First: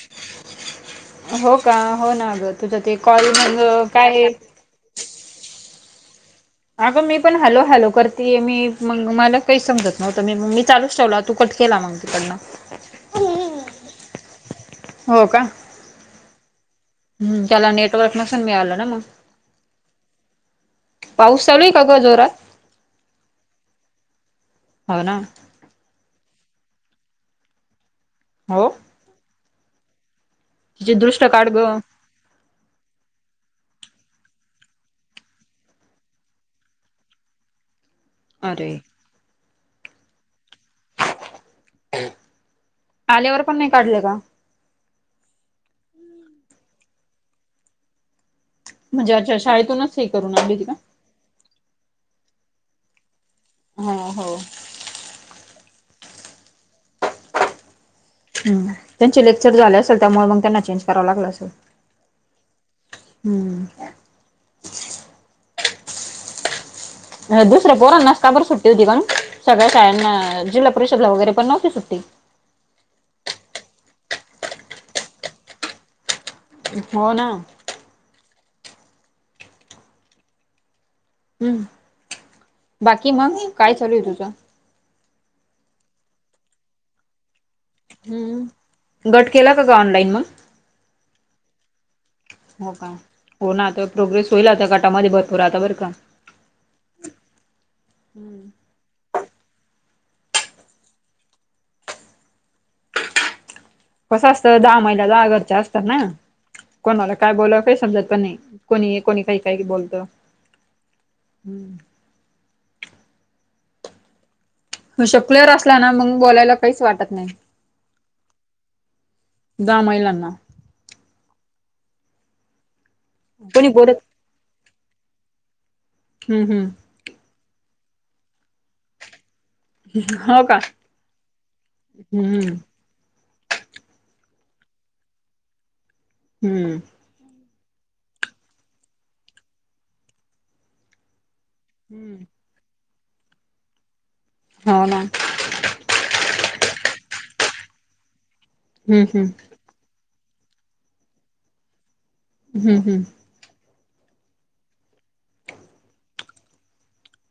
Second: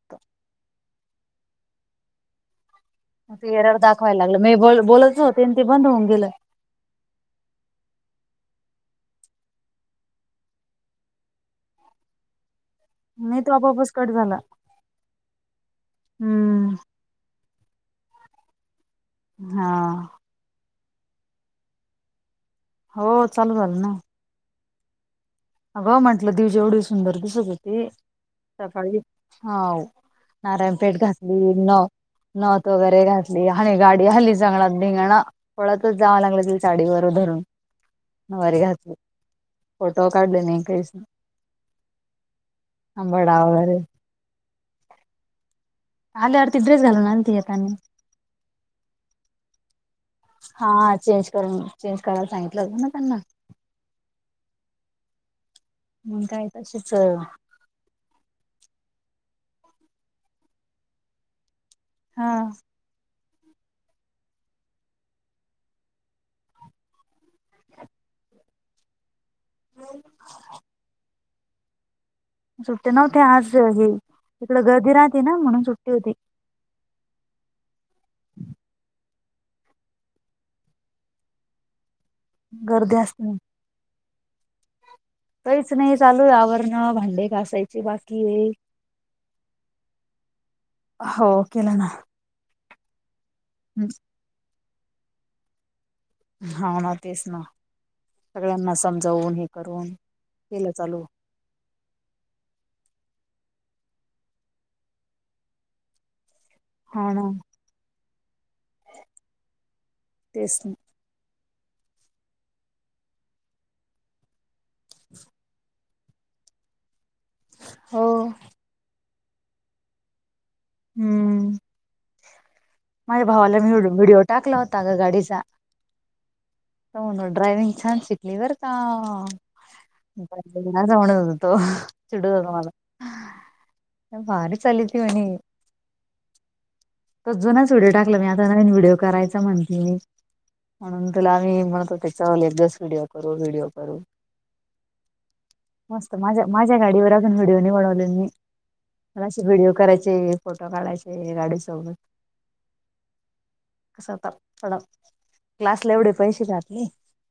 त. [unintelligible] हो का, होना आगं. तुझ ते कॉल ते एरर मग दाखवाय काय लागलं, मी बोलत होते आणि ते बंद होऊन गेलं. अगं मी पण हॅलो हॅलो करतेय, मी म मला काही समजत नव्हतं, मी मी चालूच ठेवला तू कट केला मग. तिकडनं. [unintelligible] नाही तो आपोआपच कट झाला, हो का हम्म. हम्म, त्याला नेटवर्क नसन मिळालं ना मग. हा. पाऊस चालूय आहे का ग जोरात? हो, चालू झालं ना. हो ना. अगं म्हंटलं, दिजीव जेवढी सुंदर दिसत होती हो सकाळी, हाव. तिचे नारायणपेठ दृष्ट काढ घातली, ग न नथ वगैरे घातली आणि गाडी हली, चांगला धिंगाणा. पळतच जाव लागलं ते साडी वर धरून. नऊवारी अरे घातली, फोटो काढले नाही आणि काहीच नाही. आंबाडा आल्यावर पण नाही वगैरे काढले का? आल्यावर ती ड्रेस घालून आलती येतानी. म्हणजे अच्छा शाळेतूनच हे करून आली ती का? हा चेंज करून, चेंज करायला सांगितलं होत ना त्यांना. हो हो. मग काय तशीच हम, त्यांचे लेक्चर झाले असेल त्यामुळे मग त्यांना चेंज करावं लागलं असेल. हां. हम्म. दुसर्या पोरांना स का बर सुट्टी होती, सगळ्या शाळांना जिल्हा परिषदला वगैरे पण नव्हती सुट्टी. सुट्टी नव्हती आज, हे इकड गर्दी राहते ना म्हणून सुट्टी होती. हो ना. [unintelligible] हम्म, गर्दी बाकी असते मग म्हणून काय चालू आहे तुझं? काहीच नाही चालूय आवरणं भांडे का घासाय ची बाकी हम्म. आहे गट केला का ग ऑनलाईन मग? हो केलं ना. हो का हो ना आता प्रोग्रेस होईल आता गटामध्ये भरपूर आता बरं का. हाव ना तेच ना सगळ्यांना समजावून हे करून केलं चालू. कसं असतं दहा महिला दहा घरच्या असतात ना हा कोणावला ना. काय बोलवं. ते समजत पण नाही कोणी हे कोणी काही काही बोलतं. तेच म हम्म. शकलेवर असला ना मग बोलायला काहीच वाटत नाय. हो दहा महिलांना हम्म. माझ्या भावाला कोणी मी विडी बोलत व्हिडिओ टाकला होता गं गाडीचा. हम्म हम्म. [unintelligible] ड्रायविंग छान शिकली बरं का. [unintelligible] हो का? होत तो चिडू जातो हम्म माझा. भारी चालली ती मणी. हम्म. तर जुनच व्हिडिओ टाकला मी आता नवीन व्हिडिओ करायचा म्हणते मी म्हणून तुला आम्ही म्हणत होते हम्म चल एक दिवस व्हिडिओ करू व्हिडिओ करू. हाव ना. मस्त माझ्या माझ्या गाडीवर अजून व्हिडिओ नी बनवलं मी हम्म मला हम्म अशी व्हिडिओ कराय चे फोटो काढयचे गाडी सोबत. हम्म हम्म. स्वतः थडा क्लासला एवढे पैशे घातले.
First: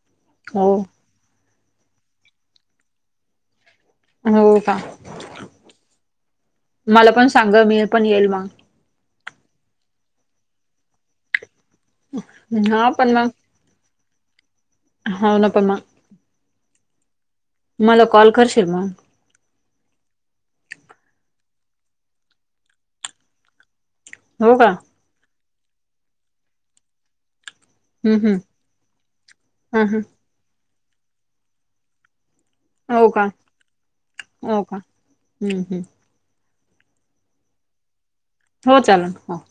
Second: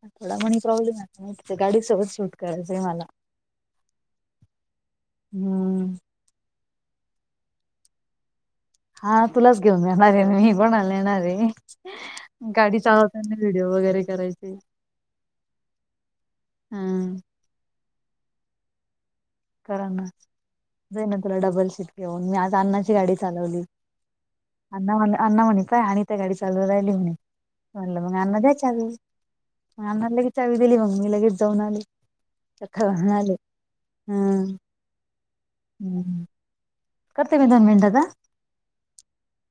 थोडा म्हणी हो प्रॉब्लेम आहे ते गाडी सोबत शूट करायचंय मला. हो का हम्म. मला पण सांग मी पण येईल मग. हा तुलाच घेऊन जाणार आहे मी पण मला येणार आहे मग गाडी हा चालवताना वी डिओ वगैरे करायचे. हाव ना पण मा. हां. मला कॉल करशील म? कराना जाई ना तुला डबल शीट घेऊन मी आज अन्नाची गाडी चालवली. हो का अण्णा म्हणे अण्णा म्हणे पय आणि त्या गाडी चालू राहिली म्हणे. म्हणला हम्म मग हम्म अण्णा द्या चाबी हम्म म हम्म अण्णा लगे चावी दिली मग मी लगेच जाऊन हो [unintelligible] का आले. हम्म हो का हम्म हम्म. करते मी दोन मिनिटात हां. हो चालेल हो.